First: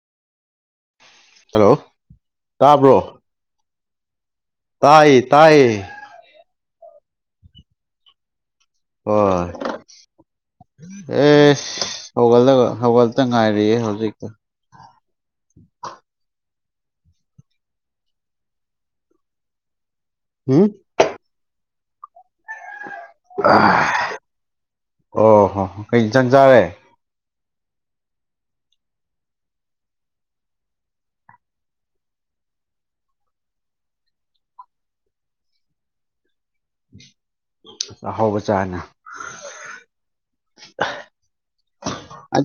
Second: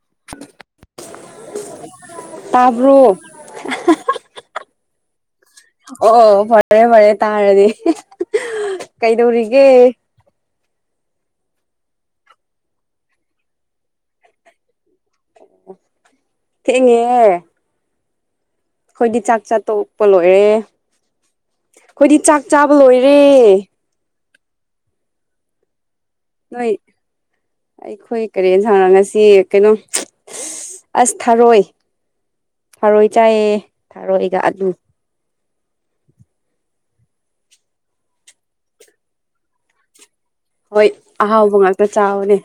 [inaudible] hello ꯇꯥꯕ꯭ꯔꯣ ꯇꯥꯏꯌꯦ ꯇꯥꯏꯌꯦ ꯑꯣ ꯐꯔꯦ ꯐꯔꯦ ꯇꯥꯔꯗꯤ ꯍꯣꯏ ꯀꯩꯗꯧꯔꯤꯒꯦ ꯑꯦꯁ ꯍꯧꯒꯠꯂꯒ ꯍꯧꯒꯠꯇ ꯉꯥꯏꯔꯤꯌꯦ ꯍꯧꯖꯤꯛ ꯊꯦꯡꯉꯤꯍꯦ ꯑꯩꯈꯣꯏꯗꯤ ꯆꯥꯛ ꯆꯥ ꯇꯣꯛꯄ ꯂꯣꯏꯔꯦ ꯎꯝ ꯑꯩꯈꯣꯏꯗꯤ ꯆꯥꯛ ꯆꯥꯕ ꯂꯣꯏꯔꯦ ꯑꯣ ꯍꯣ ꯀꯩ ꯏꯟꯁꯥꯡ ꯆꯥꯔꯦ ꯅꯣꯏ ꯑꯩꯈꯣꯏ ꯀꯔꯤ ꯏꯟꯁꯥꯡꯔ ꯉꯁꯤ ꯀꯩꯅꯣ ꯑꯁ ꯊꯔꯣꯏ ꯊꯔꯣꯏ ꯆꯥꯏꯌꯦ ꯊꯔꯣꯏꯒ ꯑꯂꯨ ꯑꯍꯥꯎꯕ ꯆꯥꯏꯅꯦ ꯍꯣꯏ ꯑꯍꯥꯎꯕ ꯉꯥꯛꯇ ꯆꯥꯕꯅꯦ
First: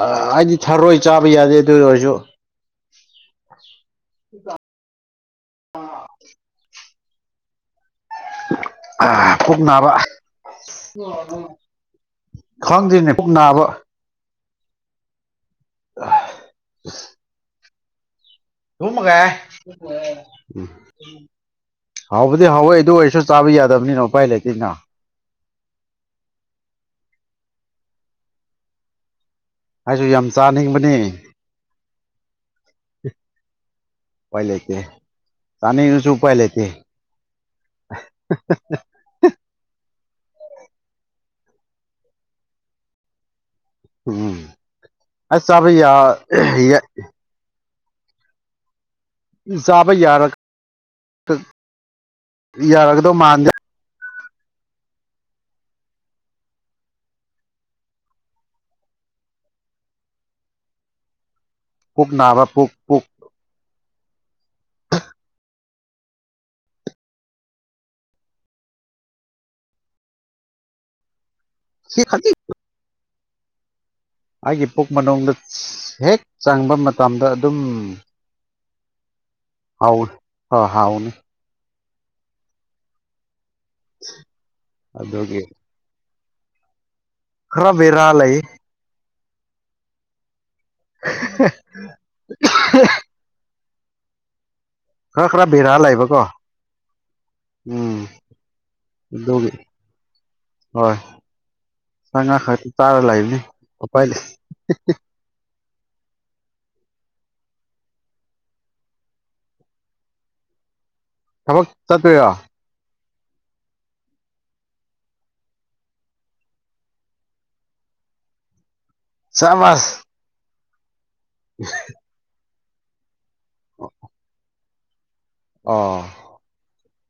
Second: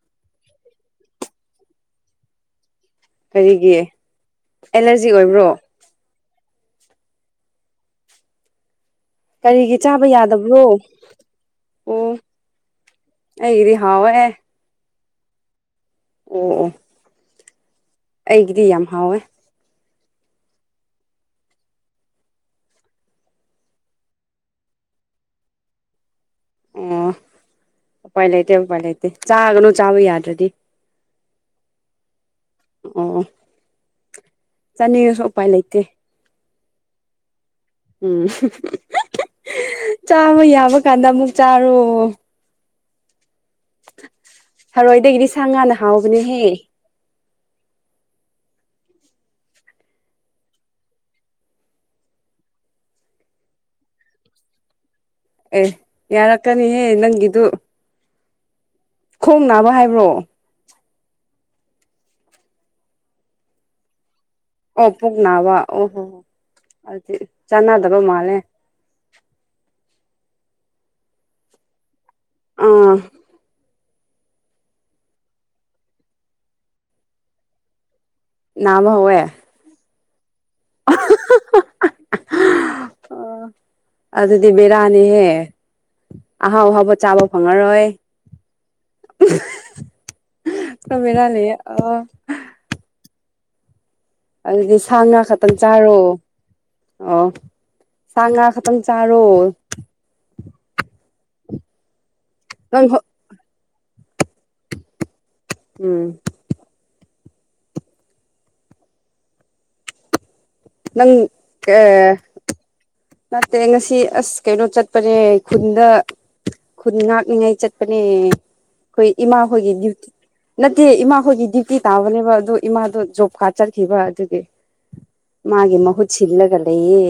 ꯑꯥ ꯑꯩꯗꯤ ꯊꯔꯣꯏ ꯆꯥꯕ ꯌꯥꯗꯦ ꯑꯗꯨ ꯑꯣꯏꯔꯁꯨ ꯀꯔꯤꯒꯤ ꯑꯦꯂꯔꯖꯤ ꯑꯣꯏꯕ꯭ꯔꯣ ꯎꯝ ꯑꯥ ꯈꯣꯡ ꯀꯔꯤꯒꯤ ꯅꯥꯕ ꯆꯥꯕ ꯌꯥꯗꯕ꯭ꯔꯣ ꯑꯣ ꯈꯪꯪꯗꯦꯅꯦ ꯄꯨꯛ ꯅꯥꯕ ꯑꯩꯒꯤꯗꯤ ꯍꯥꯎꯋꯦ ꯑꯣ ꯑꯣ ꯑꯩꯒꯤꯗꯤ ꯌꯥꯝ ꯍꯥꯎꯋꯦ ꯎꯝ ꯍꯥꯎꯕꯗꯤ ꯍꯥꯎꯋꯦ ꯑꯗꯨ ꯑꯣꯏꯔꯁꯨ ꯆꯥꯕ ꯌꯥꯗꯕꯅꯤꯅ ꯎꯄꯥꯏ ꯂꯩꯇꯦꯅ ꯑꯣ ꯎꯄꯥꯏ ꯂꯩꯥꯇꯦ ꯎꯄꯥꯏ ꯂꯩꯥꯇꯦ ꯆꯥꯒꯅꯨ ꯆꯥꯕ ꯑꯩꯁꯨ ꯌꯥꯝ ꯌꯥꯗ꯭ꯔꯗꯤ ꯆꯥꯅꯤꯡꯕꯅꯤ ꯑꯣ ꯎꯄꯥꯏ ꯂꯩꯇꯦ ꯆꯥꯅꯤꯡꯉꯁꯨ ꯎꯄꯥꯏ ꯂꯩꯇꯦ ꯆꯥꯅꯤꯡꯉꯁꯨ ꯎꯄꯥꯏ ꯂꯩꯇꯦ ꯎꯝ ꯆꯥꯕ ꯌꯥꯕ ꯀꯥꯟꯗ ꯑꯃꯨꯛ ꯆꯥꯔꯣ ꯎꯝ ꯊꯔꯣꯏꯗꯒꯤꯗꯤ ꯁꯥ ꯑꯁ ꯆꯥꯕ ꯉꯥꯅ ꯌꯥ ꯍꯥꯎꯕꯅꯦꯍꯦ ꯌꯦ ꯆꯥꯕ ꯌꯥꯔ ꯑ ꯌꯥꯔꯒꯗꯧꯃꯥꯟꯗꯦ ꯑꯦ ꯌꯥꯔꯛꯀꯅꯤꯍꯦ ꯅꯪꯒꯤꯗꯨ ꯈꯣꯡ ꯅꯥꯕ ꯍꯥꯏꯕ꯭ꯔꯣ ꯄꯨꯛ ꯅꯥꯕ ꯄꯨꯛ ꯄꯨꯛ ꯑꯣ ꯄꯨꯛ ꯅꯥꯕ ꯑꯣ ꯑꯗꯨꯗꯤ ꯆꯥꯟꯅꯗꯕ ꯃꯥꯜꯂꯦ [inaudible] ꯁꯤ ꯈꯇꯤ ꯑꯥ ꯑꯩꯒꯤ ꯄꯨꯛ ꯃꯅꯨꯡꯗ ꯍꯦꯛ ꯆꯪꯕ ꯃꯇꯝꯗ ꯑꯗꯨꯝ ꯅꯥꯕ ꯍꯧꯋꯦ ꯍꯥꯎꯋꯤ ꯑꯥ ꯍꯥꯎꯅꯤ ꯑꯗꯨꯗꯤ ꯕꯤꯔꯥꯅꯤꯍꯦ ꯑꯗꯨꯒꯤ ꯑꯍꯥꯎ ꯑꯍꯥꯎꯕ ꯆꯥꯕ ꯈꯔ ꯐꯪꯉꯔꯣꯏ ꯕꯦꯔꯥ ꯂꯩ ꯍꯥ ꯍꯥ ꯄꯣꯔꯥ ꯕꯤꯔꯥꯅꯤꯍꯦ ꯑꯣ ꯑꯗꯨꯗꯤ ꯁꯥ ꯉꯥ ꯈꯔ ꯈꯔ ꯈꯛꯇꯪ ꯕꯦꯔꯥ ꯆꯥꯔꯣ ꯂꯩꯕꯀꯣ ꯑꯣ ꯎꯝ ꯁꯥ ꯉꯥ ꯈꯛꯇꯪ ꯆꯥꯔꯣ ꯑꯗꯨꯒꯤ ꯍꯣꯏ ꯁꯥ ꯉꯥ ꯈꯛ ꯅꯪ ꯆꯥꯔꯥ ꯂꯩꯕꯅꯤ ꯎꯄꯥꯏ ꯂꯩ ꯍꯤꯍꯤ ꯎꯝ ꯅꯪ ꯊꯕꯛ ꯀ ꯆꯠꯇꯣꯏꯔꯣ ꯅꯠꯇꯦ ꯉꯁꯤ ꯑꯁ ꯀꯩꯅꯣ ꯆꯠꯄꯅꯦ ꯈꯨꯟꯗ ꯈꯨꯟ ꯉꯥꯛꯅꯤꯉꯥꯏ ꯆꯠꯄꯅꯦ ꯑꯩꯈꯣꯏ ꯏꯃꯥꯍꯣꯏꯒꯤ ꯁꯕꯥꯁ ꯗ꯭ꯌꯨꯇꯤ ꯅꯠꯇꯦ ꯏꯃꯥꯍꯣꯏꯒꯤ ꯗ꯭ꯌꯨꯇꯤ ꯇꯥꯕꯅꯦꯕ ꯑꯗꯣ ꯏꯃꯥꯗꯣ ꯖꯣ ꯀꯥ ꯆꯠꯈꯤꯕ ꯑꯗꯨꯒꯤ ꯃꯥꯒꯤ ꯑꯣ ꯃꯍꯨꯠ ꯁꯤꯜꯂꯒ ꯂꯩꯌꯦ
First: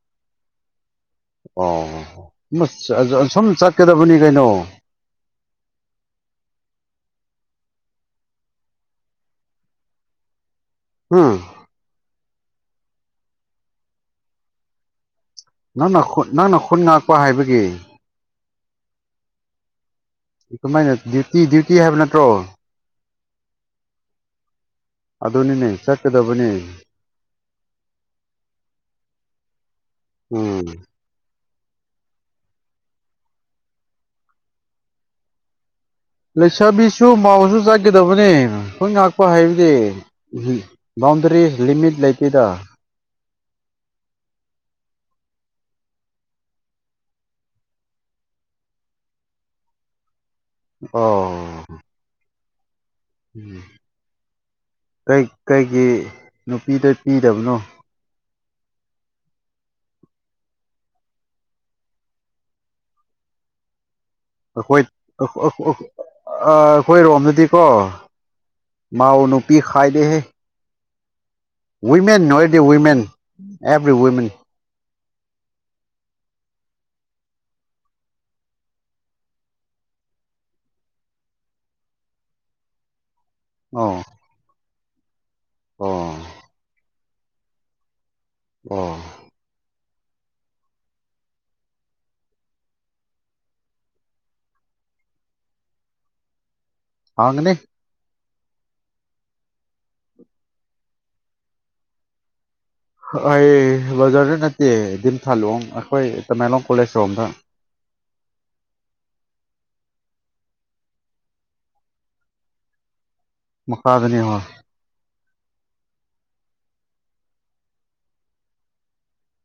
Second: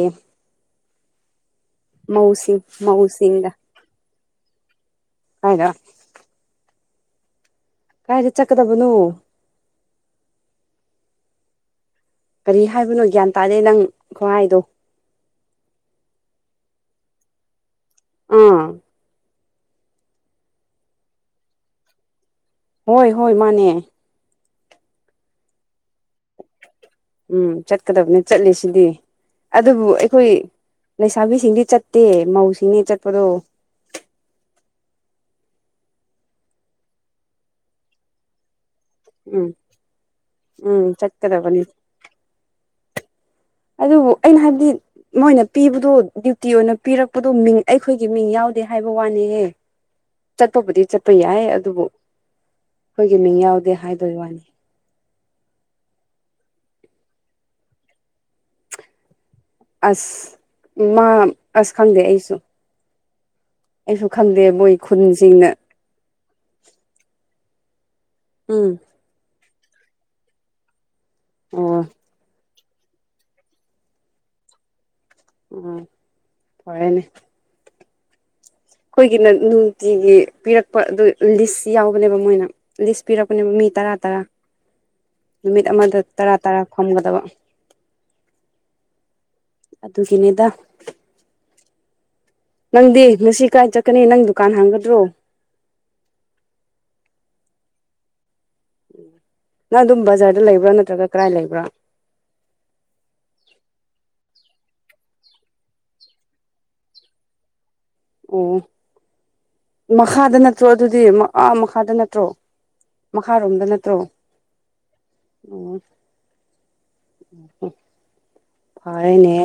ꯑꯣ ꯃꯧꯁꯤꯡ ꯑꯁ ꯑ ꯁꯨꯝ ꯃꯧꯁꯤꯡꯒ ꯆꯠꯀꯗꯕꯅꯤ ꯀꯩꯅꯣ ꯍꯥꯏꯅ ꯀꯥꯏꯗ ꯆꯠꯀꯗꯕ ꯅꯣ ꯍꯝ ꯀꯔꯤ ꯍꯥꯏꯕꯅꯣ ꯒ꯭ꯌꯥꯟ ꯇꯥꯗꯦ ꯅꯪ ꯈꯨꯨꯍꯥꯏꯗꯣ ꯅꯪꯅ ꯈꯠ ꯅꯪꯅ ꯈꯨꯟ ꯉꯥꯛꯄ ꯍꯥꯏꯕꯒꯤ ꯑꯥ ꯀꯃꯥꯏꯅ ꯗ꯭ꯌꯨꯇꯤ ꯗ꯭ꯌꯨꯇꯤ ꯍꯥꯏꯕ ꯅꯠꯇ꯭ꯔꯣ ꯍꯣꯏ ꯍꯣꯏ ꯃꯥꯅꯦ ꯑꯗꯨꯅꯤꯅꯦ ꯆꯠꯀꯗꯕꯅꯦ ꯎꯝ ꯆꯠꯀꯗꯕꯅꯦ ꯆꯠꯂꯤꯁꯤꯗꯤ ꯑꯗꯨꯕꯨ ꯑꯩꯈꯣꯏ ꯎꯝ ꯂꯩꯁꯥꯕꯤꯁꯤꯡꯗꯤ ꯆꯠꯇꯦ ꯃꯧꯁꯤꯡꯅꯦ ꯆꯠꯄꯗꯣ ꯂꯩꯁꯥꯕꯤꯁꯨ ꯃꯧꯎꯁꯨ ꯆꯠꯀꯗꯕꯅꯦ ꯈꯨꯟ ꯉꯥꯛꯄ ꯎꯝ ꯍꯥꯏꯕꯗꯤ ꯎꯝ ꯕꯥꯎꯟꯗꯔꯤ ꯆꯠꯀꯗꯕꯅꯤ ꯂꯤꯃꯤꯠ ꯂꯩꯇꯦꯗ ꯑꯗꯨꯕꯨ ꯑꯩꯅ ꯍꯥꯏꯕꯗꯤ ꯃꯣꯏꯅ ꯄꯤꯕꯗꯣ ꯗ꯭ꯌꯨꯇꯤ ꯑꯣꯏꯅ ꯄꯤꯔꯛꯄꯗꯣ ꯃꯤꯡ ꯑꯩꯈꯣꯏꯒꯤ ꯃꯤꯡ ꯌꯥꯎ ꯗꯦ ꯍꯥꯏꯕ ꯋꯥꯅꯤꯍꯦ ꯆꯠꯄꯕꯨꯗꯤ ꯆꯠꯄ ꯌꯥꯏ ꯑꯣ ꯑꯗꯨꯕꯨ ꯑꯩꯈꯣꯏꯒꯤ ꯃꯤꯡ ꯌꯥꯎꯗꯦ ꯍꯥꯏꯕꯒꯤ ꯋꯥꯅꯤ ꯩ ꯀꯩ ꯀꯩꯒꯤ ꯅꯨꯄꯤꯗ ꯄꯤꯗꯕꯅꯣ ꯑꯁ ꯏꯃꯥ ꯑꯁ ꯈꯪꯗꯦ ꯑꯩꯁꯨ ꯑꯩꯁꯨ ꯈꯪꯗꯦ ꯃꯣꯏ ꯑꯩꯈꯣꯏ ꯑꯧ ꯈꯨꯟꯁꯤꯡꯅ ꯑꯧ ꯑ ꯑꯩꯈꯣꯏ ꯔꯣꯝꯗꯗꯤꯀꯣ ꯎꯝ ꯃꯧꯎ ꯅꯨꯄꯤ ꯈꯥꯏꯗꯦꯍꯦ ꯑꯣ ꯋꯤꯃꯦꯟ ꯑꯣꯏꯗꯤ ꯋꯤꯃꯦꯟ ꯑꯦꯕ꯭ꯔꯤ ꯋꯨꯃꯦꯟ ꯎꯝ ꯐꯔꯦꯅꯦ ꯑꯩꯈꯣꯏꯒꯤꯅ ꯅꯨꯡꯇꯤꯒꯤ ꯄꯤꯔꯛꯄ ꯑꯗꯨ ꯂꯤꯁ ꯌꯥꯎꯕꯅꯦꯕ ꯃꯣꯏꯅ ꯂꯤꯁ ꯄꯤꯔꯛꯄꯅꯦꯕ ꯃꯤ ꯇꯔꯥ ꯑꯣ ꯇꯔꯥ ꯅꯨꯃꯤꯠ ꯑꯃꯗ ꯑꯣ ꯇꯔꯥ ꯇꯔꯥ ꯐꯝꯒꯗꯕ [inaudible] ꯑꯣ ꯑꯗꯨꯒꯤꯅꯤꯗ ꯅꯪꯗꯤ ꯉꯁꯤ ꯀꯗꯥꯥꯏ ꯆꯠꯀꯅꯤ ꯅꯪ ꯗꯨꯀꯥꯟ ꯍꯥꯡꯒꯗ꯭ꯔꯣ ꯍꯥꯡꯒꯅꯤ ꯅꯪ ꯑꯗꯨꯝ ꯕꯖꯥꯔꯗ ꯂꯩꯕ꯭ꯔꯥ ꯅꯠꯇ꯭ꯔꯒ ꯀꯗꯥꯥꯏ ꯂꯩꯕ꯭ꯔꯥ ꯑꯩ ꯕꯖꯔꯗ ꯅꯠꯇꯦ ꯗꯤꯝ ꯊꯥꯂꯣꯡ ꯑꯩꯈꯣꯏ ꯇꯃꯦꯡꯂꯣꯡ ꯀꯣꯂꯦꯖ ꯔꯣꯝꯗ ꯑꯣ ꯃꯈꯥꯗ ꯅꯠꯇ꯭ꯔꯣ ꯑꯗꯨꯗꯤ ꯑ ꯃꯈꯥꯗ ꯅꯠꯇ꯭ꯔꯣ ꯃꯈꯥꯔꯣꯝꯗ ꯅꯠꯇ꯭ꯔꯣ ꯃꯈꯥꯗꯅꯤ ꯍꯣꯏ ꯑꯣ ꯎ ꯐꯌꯦꯅꯦ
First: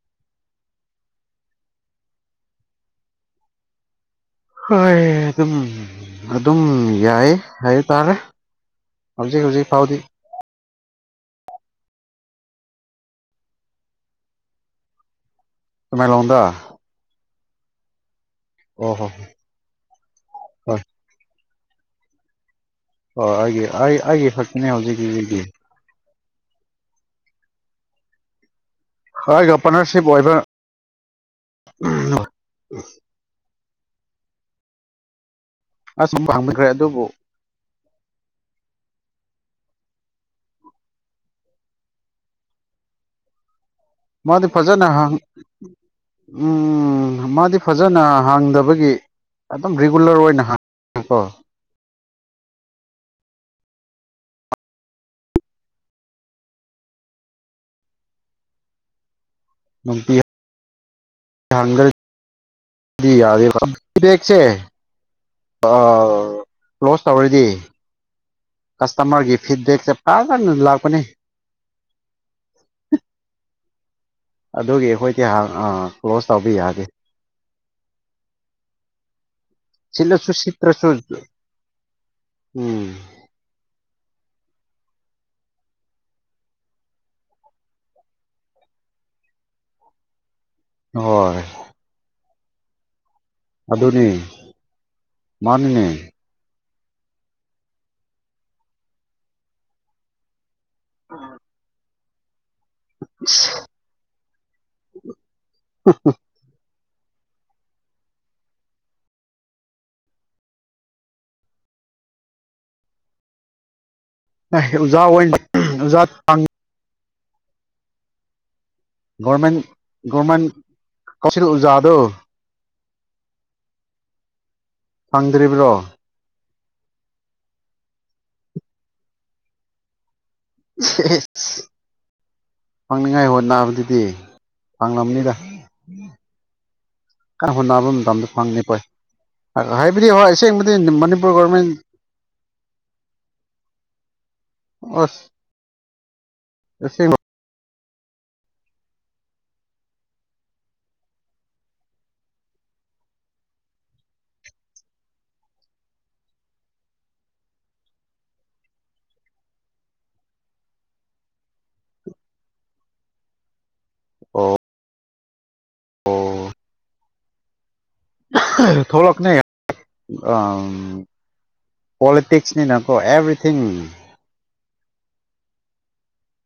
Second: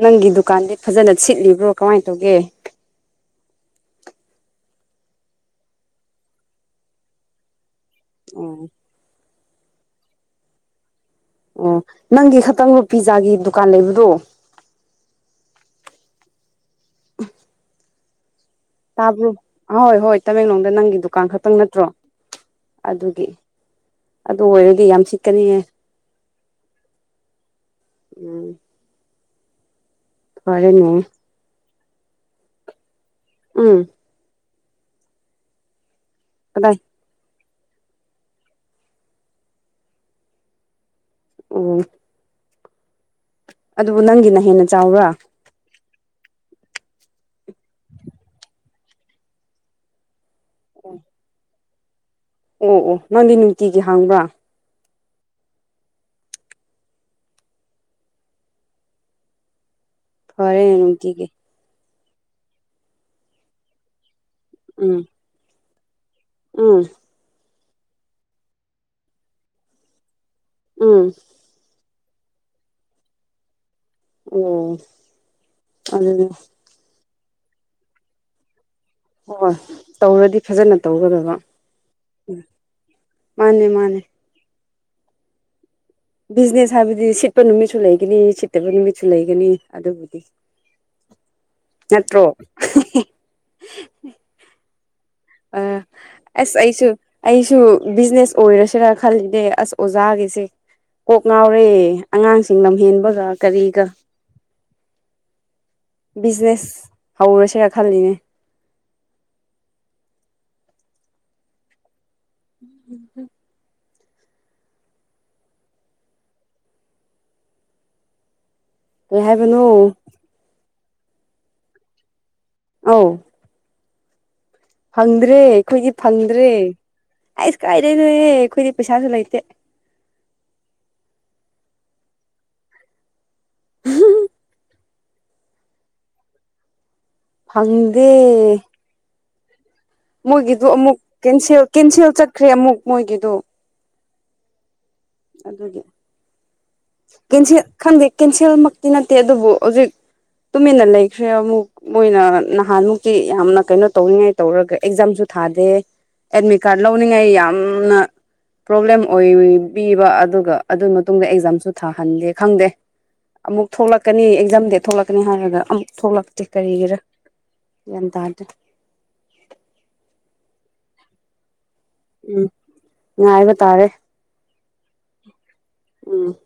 ꯅꯪꯒꯤ ꯗꯨꯀꯥꯟꯗꯤ ꯐꯖꯅ ꯁꯤꯠꯂꯤꯕ꯭ꯔꯣ ꯀꯃꯥꯏ ꯇꯧꯒꯦ ꯍꯣꯏ ꯑꯗꯨꯝ ꯑꯗꯨꯝ ꯌꯥꯏ ꯍꯥꯏ ꯇꯥꯔꯦ ꯑꯣ ꯍꯧꯖꯤꯛ ꯍꯧꯖꯤꯛ ꯐꯥꯎꯗꯤ ꯑꯣ ꯅꯪꯒꯤ ꯈꯛꯇꯪ ꯄꯤꯖꯥꯒꯤ ꯗꯨꯀꯥꯟ ꯂꯩꯕꯗꯣ ꯇꯥꯃꯦꯡꯂꯣꯝꯗ ꯇꯥꯕ꯭ꯔꯣ ꯑꯍꯣꯏ ꯍꯣꯏ ꯇꯃꯦꯡꯂꯣꯡꯗ ꯍꯣꯏ ꯅꯪꯒꯤ ꯗꯨꯀꯥꯟ ꯈꯛꯇꯪ ꯅꯠꯇ꯭ꯔꯣ ꯑꯗꯨꯗꯤ ꯍꯣꯏ ꯑꯩꯒꯤ ꯑꯩ ꯑꯩꯒꯤ ꯑꯗꯨ ꯈꯛꯇꯅꯦ ꯑꯣꯏꯔꯗꯤ ꯍꯧꯖꯤꯛ ꯌꯥꯝ ꯍꯧꯖꯤꯛꯀꯤ ꯁꯤꯠꯀꯅꯤꯌꯦ ꯎꯝ ꯍꯥꯏ ꯌꯄꯅꯔꯁ ꯐꯔꯦꯅꯦ ꯎꯝ ꯎꯝ ꯑꯁꯨꯝꯕ ꯍꯡꯅꯈ꯭ꯔꯦ ꯀꯗꯥꯏ ꯑꯗꯨꯕꯨ ꯑꯣ ꯑꯣ ꯑꯗꯨꯕꯨ ꯅꯪꯒꯤꯅ ꯃꯥꯗꯤ ꯍꯦꯟꯅ ꯐꯖꯅ ꯆꯥꯎꯕ꯭ꯔꯥ ꯍꯪ ꯎꯝ ꯃꯥꯗꯤ ꯐꯖꯅ ꯍꯥꯡꯗꯕꯒꯤ ꯑꯗꯨꯝ ꯔꯤꯒꯨꯂꯔ ꯑꯣꯏꯅ ꯑꯣ ꯍꯥꯡꯉꯀꯣ ꯑꯣ ꯑꯣ ꯅꯪꯗꯤ ꯅꯨꯡꯇꯤꯒꯤ ꯍꯥꯡꯕ꯭ꯔꯥ ꯐꯔꯦꯅꯦ ꯅꯨꯡꯇꯤꯒꯤ [unintelligible] ꯎꯝ ꯎꯝ ꯀ꯭ꯂꯣꯖ ꯇꯧꯔꯗꯤ ꯀ꯭ꯁꯇꯃꯔꯒꯤ ꯐꯤꯗꯕꯦꯛꯁꯦ ꯑꯥꯅ ꯂꯥꯛꯄꯅꯦ ꯎꯝ ꯑꯣ ꯑꯗꯨꯒꯤ ꯑꯩꯈꯣꯏꯗꯤ ꯍꯪ ꯑꯥ ꯀ꯭ꯂꯣꯁ ꯑꯗꯨꯅꯦ ꯇꯧꯕ ꯌꯥꯗꯦ ꯍꯣꯏ ꯁꯤꯠꯂꯁꯨ ꯇꯧꯔꯗꯤ ꯐꯖꯅ ꯁꯤꯠꯇ꯭ꯔꯁꯨ ꯇꯧꯒꯗꯕ ꯑꯥ ꯎꯝ ꯃꯥꯅꯦ ꯃꯥꯅꯦ ꯕꯤꯖꯤꯅꯦꯁ ꯍꯥꯏꯕꯗꯤ ꯁꯤꯠꯄ ꯅꯨꯃꯤꯠꯁꯨ ꯂꯩꯒꯅꯤ ꯁꯤꯠꯇꯕ ꯅꯨꯃꯤꯠꯁꯨ ꯂꯩꯒꯅꯤ ꯑꯗꯨꯕꯨꯗꯤ [unintelligible] [unintelligible] ꯑ ꯃꯅꯤꯅꯦ ꯑꯁ ꯑꯩꯁꯨ ꯑꯩꯁꯨ ꯕꯤꯖꯤꯅꯦꯁ ꯑꯣꯏꯔꯁꯤꯔꯥ ꯈꯜꯂꯤꯅꯦ ꯑꯁ ꯑꯣꯖꯥꯒꯤꯁꯦ ꯀꯣꯛ ꯉꯥꯎꯔꯦ ꯑꯉꯥꯡꯁꯤꯡ ꯂꯝꯍꯦꯟꯕꯒ ꯀꯔꯤꯒ ꯕꯤꯖꯤꯅꯦꯁ ꯍꯧꯔꯁꯦꯔ ꯈꯜꯂꯤꯅꯦ ꯎꯝ [unintelligible] [unintelligible] ꯀꯩ ꯒꯣꯔꯃꯦꯟ ꯍꯥꯏꯕꯅꯣ ꯒꯣꯔꯃꯦꯟ ꯀꯧꯁꯤꯜ ꯑꯣꯖꯥꯗꯣ ꯑꯎ ꯐꯪꯗ꯭ꯔꯦ ꯐꯪꯗ꯭ꯔꯤꯕ꯭ꯔꯣ ꯑꯩꯈꯣꯏꯒꯤ ꯐꯪꯗ꯭ꯔꯦ ꯑꯁ ꯀꯥꯏꯗꯩꯅꯦ ꯍꯦ ꯑꯩꯈꯣꯏꯗꯤ ꯄꯩꯁꯥꯁꯨ ꯂꯩꯏꯇꯦ ꯏꯍꯦ ꯍꯦ ꯐꯪꯅꯤꯡꯉꯥꯏ ꯍꯣꯠꯅꯕꯗꯨꯗꯤ ꯐꯪꯂꯝꯅꯤꯗ ꯀꯟꯪꯍꯣꯠꯅꯕ ꯐꯪꯗꯦ ꯃꯇꯝꯗ ꯐꯪꯈꯤꯗꯦ ꯍꯥꯏꯕꯗꯤ ꯍꯣꯏ ꯃꯣꯏꯒꯤꯗꯣ ꯁꯦꯡꯕꯗꯤ ꯑꯃꯨꯛ ꯃꯅꯤꯄꯨꯔ ꯀꯦꯟꯁꯦꯜ ꯒꯣꯔꯃꯦꯟ ꯀꯦꯟꯁꯦꯜ ꯆꯠꯈ꯭ꯔꯦ ꯑꯃꯨꯛ ꯃꯣꯏꯒꯤꯗꯣ ꯑꯣ ꯑꯗꯨꯒꯤ ꯀꯦꯟꯁꯦꯜ ꯈꯪꯗꯦ ꯀꯦꯟꯁꯦꯜꯃꯛꯇꯤ ꯅꯠꯇꯦ ꯑꯗꯨꯕꯨ ꯍꯧꯖꯤꯛ ꯇꯨꯃꯤꯟꯅ ꯂꯩꯈ꯭ꯔꯦ ꯑꯃꯨꯛ ꯃꯣꯏꯅ ꯅꯍꯥꯟꯃꯨꯛꯇꯤ ꯌꯥꯝꯅ ꯀꯩꯅꯣ ꯇꯧꯅꯤꯡꯉꯥꯏ ꯇꯧꯔꯒ ꯑꯦꯛꯖꯥꯝꯁꯨ ꯊꯥꯗꯦ ꯑꯦꯗꯃꯤꯠ ꯀꯥꯔꯗ ꯂꯧꯅꯤꯡꯉꯥꯏ ꯌꯥꯝꯅ ꯄ꯭ꯔꯣꯕ꯭ꯂꯦꯝ ꯑꯣꯏ ꯄꯤꯕ ꯑꯗꯨꯒ ꯑꯗꯨꯏ ꯃꯇꯨꯡꯗ ꯑꯦꯛꯖꯥꯝꯁꯨ ꯊꯥꯍꯟꯂꯦ ꯈꯪꯗꯦ ꯑꯃꯨꯛ ꯊꯣꯛꯂꯛꯀꯅꯤ ꯑꯣ ꯑꯦꯛꯖꯥꯝ ꯗꯦꯠ ꯊꯣꯛꯂꯛꯀꯅꯤ ꯍꯥꯏꯔꯒ ꯑꯃꯨꯛ ꯊꯣꯛꯂꯛꯇꯦ ꯀꯔꯤꯒꯤꯔꯥ ꯊꯣꯛꯂꯛꯀꯅꯤ ꯑꯥꯝ ꯎꯝ ꯄꯣꯂꯤꯇꯤꯛꯁꯅꯤꯅ ꯀꯣ ꯉꯥꯏꯕ ꯑꯦꯚ꯭ꯔꯤꯊꯤꯡ ꯇꯥꯔꯦ ꯎꯝ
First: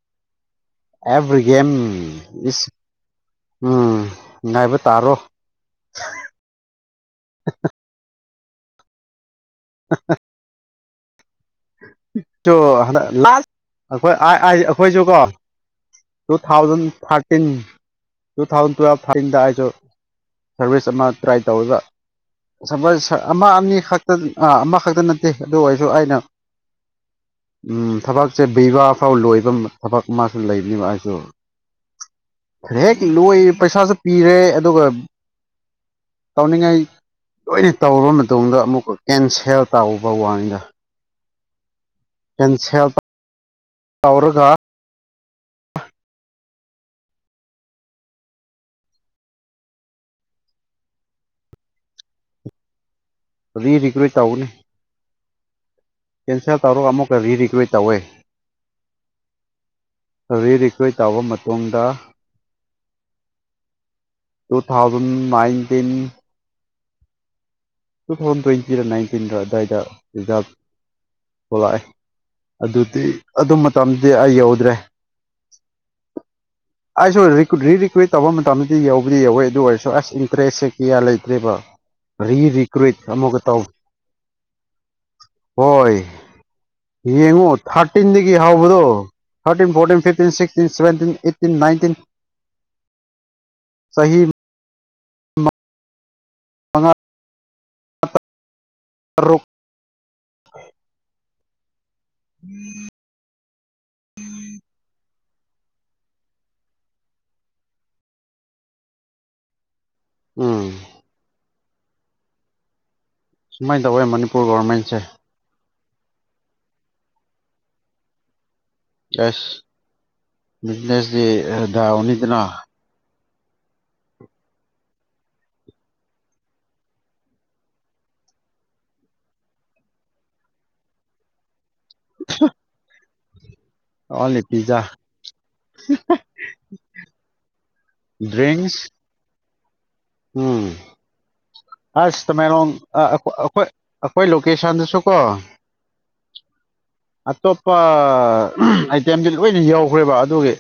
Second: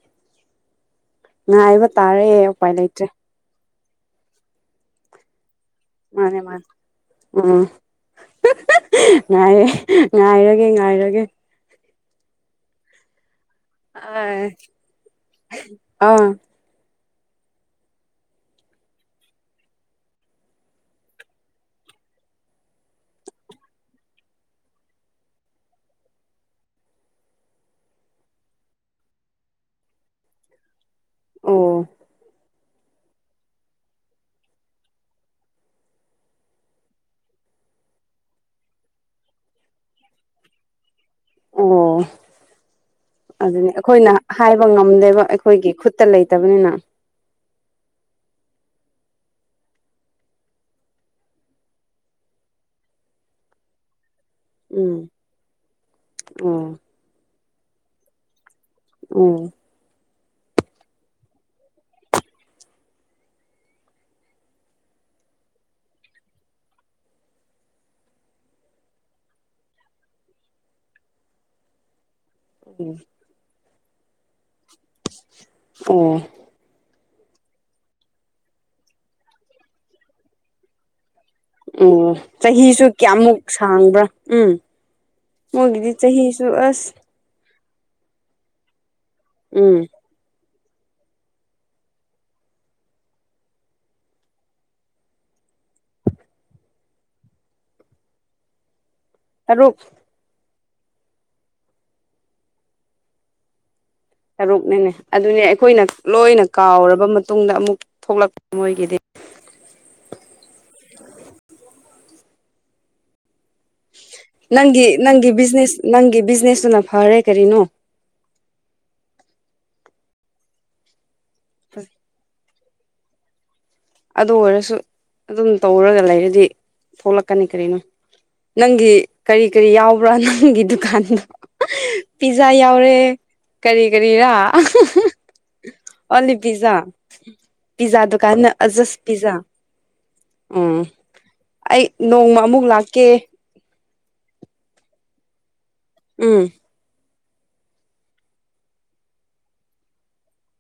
ꯑꯦꯚ꯭ꯔꯤꯒꯦꯝ ꯉꯥꯏꯕ ꯇꯥꯔꯦ ꯏꯁ ꯎꯄꯥꯏ ꯂꯩꯇ꯭ꯔꯦ ꯎꯝ ꯉꯥꯏꯕ ꯇꯥꯔꯣ ꯃꯥꯅꯦ ꯃꯥꯅꯦ ꯎꯝ ꯍꯦ ꯍꯦ ꯍꯦ ꯉꯥꯏꯔꯦ ꯉꯥꯏꯔꯒꯦ ꯉꯥꯏꯔꯒꯦ ꯍꯟꯗꯛ ꯂꯥꯜ ꯑꯩꯈꯣꯏ ꯑꯥꯏ ꯑꯥ ꯑꯥꯏ ꯑꯩꯈꯣꯏꯖꯨꯀꯣ ꯑꯣ ꯇꯨ ꯊꯥꯎꯖꯟ ꯊꯥ꯭ꯔꯠ ꯇꯤꯟ ꯇꯨꯊꯥꯎꯖꯟ ꯇꯨꯌꯦꯜꯞ ꯊꯥꯔꯇꯤꯟꯗ ꯑꯩꯁꯨ ꯁꯥꯔꯚꯤꯁ ꯑꯃ ꯇ꯭ꯔꯥꯏ ꯇꯧꯑꯦꯕ ꯁꯥꯔꯕꯤꯁ ꯑꯃ ꯑꯅꯤ ꯈꯛꯇ ꯑꯃꯈꯛꯇ ꯅꯠꯇꯦ ꯑꯗꯨ ꯑꯣꯏꯔꯁꯨ ꯑꯩꯅ ꯎꯝ ꯊꯕꯛꯁꯦ ꯄꯤꯕꯥ ꯐꯥꯎ ꯂꯣꯏꯕ ꯑꯝ ꯊꯕꯛ ꯑꯃꯁꯨ ꯂꯩꯕꯅꯦꯕ ꯑꯩ ꯑꯣ ꯍꯦꯛ ꯂꯣꯏ ꯄꯩꯁꯥꯁꯨ ꯄꯤꯔꯦ ꯑꯗꯨꯒ ꯇꯧꯅꯤꯡꯉꯥꯏ ꯂꯣꯏꯅ ꯇꯧꯔꯕ ꯃꯇꯨꯡꯗ ꯑꯃꯨꯛꯀ ꯀꯦꯟꯁꯦꯜ ꯇꯧꯕ ꯋꯥꯅꯤꯗ ꯑꯣ ꯀꯦꯟꯁꯦꯜ ꯑꯗꯨꯅꯤ ꯑꯩꯈꯣꯏꯅ ꯇꯧꯔꯒ ꯍꯥꯏꯕ ꯉꯝꯗꯦꯕ ꯑꯩꯈꯣꯏꯒꯤ ꯈꯨꯠꯇ ꯂꯩꯇꯕꯅꯤꯅ ꯔꯤ ꯔꯤꯀꯨ꯭ꯔꯋꯦꯠ ꯇꯧꯒꯅꯤ ꯎꯝ ꯀꯦꯟꯁꯦꯜ ꯑꯣ ꯇꯧꯔꯒ ꯑꯃꯨꯛꯀ ꯔꯤꯔꯤꯒ꯭ꯔꯦꯠ ꯇꯧꯋꯦ ꯎꯝ ꯔꯤ ꯔꯤꯒ꯭ꯔꯦꯠ ꯇꯧꯕ ꯃꯇꯨꯡꯗ two thousand nineteen two thousand twenty ꯔ ꯅꯥꯏꯟꯇꯤꯟꯗ꯭ꯔꯥ ꯑꯗꯨꯋꯥꯏꯗ ꯑꯦꯛꯖꯥꯝ ꯊꯣꯛꯂꯛꯑꯦ ꯑꯗꯨꯗꯤ ꯑꯗꯨ ꯃꯇꯝꯗꯤ ꯑꯩ ꯌꯧꯗ꯭ꯔꯦ ꯑꯣ ꯑꯩꯁꯨ ꯔꯤꯀ꯭ꯌꯨꯠ ꯔꯤꯀ꯭ꯌꯨꯠ ꯇꯧꯕ ꯃꯇꯝꯗꯗꯤ ꯌꯧꯕꯗꯤ ꯌꯧꯋꯦ ꯑꯗꯨ ꯑꯣꯏꯔꯁꯨ ꯑꯁ ꯏꯟꯇ꯭ꯔꯦꯁꯁꯦ ꯀꯌꯥ ꯂꯩꯇꯦ ꯇꯦꯕ ꯑꯣ ꯑꯗꯩꯒꯤꯗꯤ ꯆꯍꯤꯁꯨ ꯀ꯭ꯔꯨꯏꯠ ꯀꯌꯥꯃꯨꯛ ꯑꯃꯨꯛꯀꯇꯧ ꯁꯥꯡꯕ꯭ꯔꯥ ꯎꯝ ꯃꯣꯏꯒꯤꯗꯤ ꯍꯣꯏ ꯆꯍꯤꯁꯨ ꯑꯁ ꯌꯦꯡꯉꯣ ꯊꯥꯔꯇꯤꯟꯗꯒꯤ ꯍꯧꯕꯗꯣ thirteen um fourteen fifteen sixteen seventeen eighteen nineteen ꯆꯍꯤ ꯃꯉꯥ ꯇꯔꯨꯛ [inaudible] [inaudible] ꯇꯔꯨꯛꯅꯤꯅꯦ ꯑꯗꯨꯅꯦ ꯑꯩꯈꯣꯏꯅ ꯂꯣꯏꯅ ꯀꯥꯎꯔꯕ ꯃꯇꯨꯡꯗ ꯑꯃꯨꯛ ꯊꯣꯛꯂꯛꯄ ꯃꯣꯏꯒꯤꯗꯤ [inaudible] ꯎꯝ ꯁꯨꯃꯥꯏꯅ ꯇꯧꯋꯦ ꯃꯅꯤꯄꯨꯔ ꯅꯪꯒꯤ ꯒꯣꯔꯃꯦꯟꯁꯦ ꯅꯪꯒꯤ ꯕꯤꯖꯤꯅꯦꯁ ꯅꯪꯒꯤ ꯕꯤꯖꯤꯅꯦꯁꯇꯨꯅ ꯐꯔꯦ ꯀꯔꯤꯅꯣ ꯑꯦꯁ ꯕꯤꯖꯤꯅꯦꯁꯇꯤ ꯑ ꯐꯖ ꯗꯥꯎꯅꯤꯗꯅ ꯑꯗꯨ ꯑꯣꯏꯔꯁꯨ ꯑꯗꯨꯝ ꯇꯧꯔꯒ ꯂꯩꯔꯗꯤ ꯊꯣꯛꯂꯛꯀꯅꯤ ꯀꯔꯤꯅꯣ ꯅꯪꯒꯤ ꯀꯔꯤ ꯀꯔꯤ ꯌꯥꯎꯕ꯭ꯔꯥ ꯅꯪꯒꯤ ꯗꯨꯀꯥꯟꯗꯣ ꯑ ꯄꯤꯖꯥ ꯌꯥꯎꯔꯦ ꯀꯔꯤ ꯀꯔꯤꯔꯥ ꯑꯣꯟꯂꯤ ꯄꯤꯖꯥ ꯑꯣꯂꯤ ꯄꯤꯖꯥ ꯄꯤꯖꯥ ꯗꯨꯀꯥꯟꯅ ꯗ꯭ꯔꯤꯡꯁ ꯑꯖꯁꯄꯤꯖꯥ ꯎꯝ ꯑꯩ ꯑꯁ ꯅꯣꯡꯃ ꯑꯃꯨꯛ ꯇꯃꯦꯂꯣꯡ ꯑ ꯂꯥꯛꯀꯦ ꯑꯩꯈꯣꯏ ꯑꯩꯈꯣꯏ ꯑꯩꯈꯣꯏ ꯂꯣꯀꯦꯁꯟꯗꯨꯁꯨ ꯀꯣ ꯎꯝ ꯑꯇꯣꯞꯄ ꯑꯥꯏꯇꯦꯝꯗꯤ ꯂꯣꯏꯅ ꯌꯧꯈ꯭ꯔꯦꯕ ꯑꯗꯨꯒꯤ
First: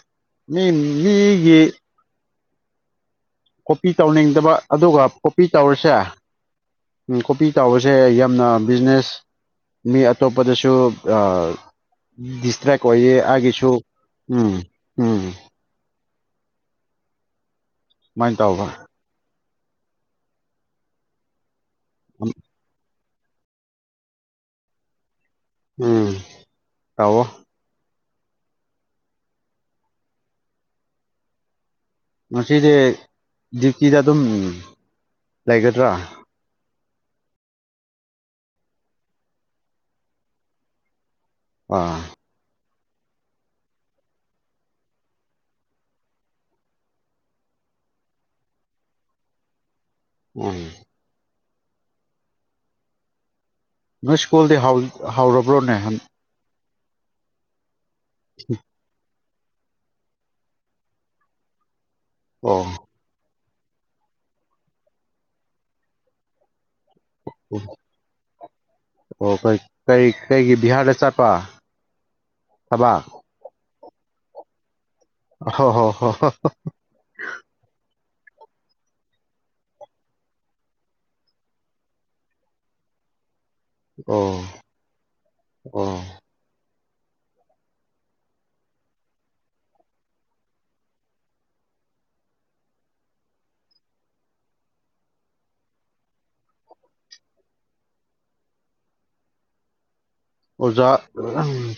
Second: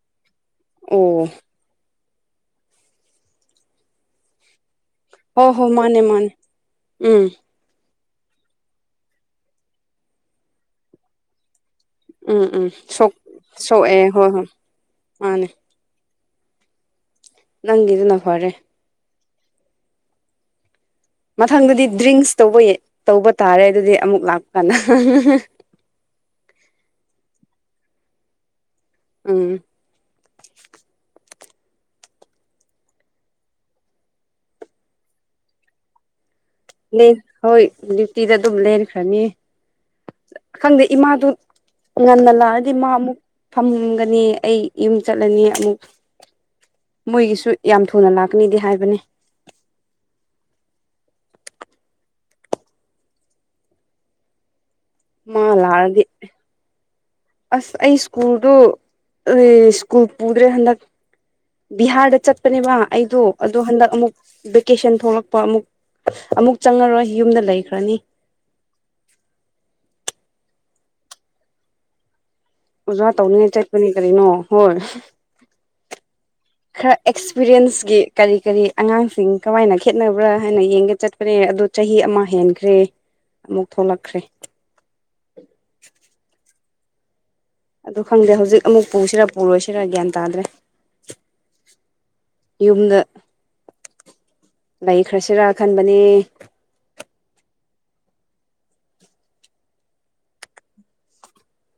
ꯃꯤ ꯑꯣ ꯃꯤꯒꯤ ꯀꯣꯄꯤ ꯇꯧꯅꯤꯡꯗꯕ ꯑꯗꯨꯒ ꯀꯣꯄꯤ ꯍꯣꯏ ꯍꯣꯏ ꯇꯧꯔꯤꯁꯦ ꯃꯥꯅꯦ ꯃꯥꯅꯦ ꯎꯝ ꯀꯣꯄꯤ ꯇꯧꯋꯤ ꯁꯦ ꯌꯥꯝꯅ ꯕꯤꯖꯤꯅꯦꯁ ꯃꯤ ꯑꯇꯣꯞꯄꯗꯁꯨ ꯑ ꯎꯝ ꯎꯝ ꯗꯤꯁꯇꯔꯦꯛ ꯁꯣꯛ ꯑꯣꯏꯌꯦ ꯑꯒꯤꯁꯨ ꯁꯣꯛꯑꯦ ꯍꯣꯏ ꯎꯝ ꯍꯣꯏ ꯎꯝ ꯃꯥꯅꯦ ꯅꯪꯒꯤꯗꯨꯅ ꯁꯨꯃꯥꯏꯅ ꯐꯔꯦ ꯇꯧꯕ ꯃꯊꯪꯗꯗꯤ ꯗ꯭ꯔꯤꯡꯁ ꯇꯧꯕ ꯇꯧꯕ ꯇꯥꯔꯦ ꯑꯗꯨꯗꯤ ꯑꯃꯨꯛ ꯂꯥꯛꯄ ꯀꯥꯟꯗ ꯎꯝ ꯇꯥꯎꯋꯣ ꯎꯝ ꯉꯁꯤꯗꯤ ꯗꯤꯌꯨꯇꯤꯗ ꯑꯗꯨꯝ ꯂꯩꯒꯗ꯭ꯔꯥ ꯍꯣꯏ ꯗ꯭ꯌꯨꯇꯤꯗ ꯑꯗꯨꯝ ꯂꯦꯟꯈ꯭ꯔꯅꯤ ꯈꯪꯗꯦ ꯏꯃꯥꯗꯨ ꯑꯥ ꯀꯣꯟꯅ ꯂꯛ ꯃꯥ ꯑꯃꯨꯛ ꯐꯝꯒꯅꯤ ꯑꯩ ꯌꯨꯝ ꯆꯠꯂꯅꯤ ꯑꯃꯨꯛ ꯃꯣꯏꯒꯤꯁꯨ ꯌꯥꯝ ꯊꯨꯅ ꯂꯥꯛꯀꯅꯤꯗꯤ ꯍꯥꯏꯕꯅꯦ ꯃꯅꯦ ꯅꯣꯏ ꯁ꯭ꯀꯨꯜꯗꯤ ꯍꯧꯥ ꯃꯥ ꯍꯧꯔꯕ꯭ꯔꯣꯅꯦ ꯍꯟ ꯂꯥꯛꯑꯗꯤ ꯑꯁ ꯑꯩ ꯁ꯭ꯀꯨꯜꯗꯣ ꯁ꯭ꯀꯨꯜ ꯄꯨꯗ꯭ꯔꯦ ꯍꯟꯗꯛ ꯕꯤꯍꯥꯔꯗ ꯑꯣ ꯆꯠꯄꯅꯦꯕ ꯑꯩꯗꯣ ꯑꯗꯣ ꯍꯟꯗꯛ ꯑꯃꯨꯛ ꯚꯦꯀꯦꯁꯟ ꯊꯣꯛꯂꯛꯄ ꯑꯃꯨꯛ ꯑꯃꯨꯛ ꯆꯪꯉꯔꯣꯏ ꯌꯨꯝꯗ ꯂꯩꯈ꯭ꯔꯅꯤ ꯑꯣ ꯀꯩ ꯀꯩ ꯀꯩꯒꯤ ꯕꯤꯍꯥꯔꯗ ꯆꯠꯄ ꯊꯕꯛ ꯑꯣꯖꯥ ꯇꯧꯅꯤꯡꯉꯥꯏ ꯆꯠꯄꯅꯤ ꯀꯔꯤꯅꯣ ꯍꯣꯏ ꯍꯣ ꯍꯣ ꯍꯣ ꯍꯣ ꯈꯔ ꯑꯦꯛꯁꯄꯤꯔꯤꯌꯦꯟꯁꯒꯤ ꯀꯔꯤ ꯀꯔꯤ ꯑꯉꯥꯡꯁꯤꯡ ꯀꯃꯥꯏꯅ ꯈꯦꯠꯅꯕ꯭ꯔꯥ ꯍꯥꯏꯅ ꯌꯦꯡꯒꯦ ꯆꯠꯄꯅꯦ ꯑꯗꯣ ꯆꯍꯤ ꯑꯃ ꯍꯦꯟꯈ꯭ꯔꯦ ꯑꯃꯨꯛ ꯊꯣꯛꯂꯛꯈ꯭ꯔꯦ ꯑꯣ ꯑꯣ ꯑꯗꯨ ꯈꯪꯗꯦ ꯍꯧꯖꯤꯛ ꯑꯃꯨꯛ ꯄꯨꯁꯤꯔꯥ ꯄꯨꯔꯣꯏꯁꯤꯔꯥ ꯒ꯭ꯌꯥꯟ ꯇꯥꯗ꯭ꯔꯦ ꯌꯨꯝꯗ ꯂꯩꯥꯈ꯭ꯔꯁꯤꯔ ꯈꯟꯕꯅꯦ ꯑꯣꯖꯥ [unintelligible]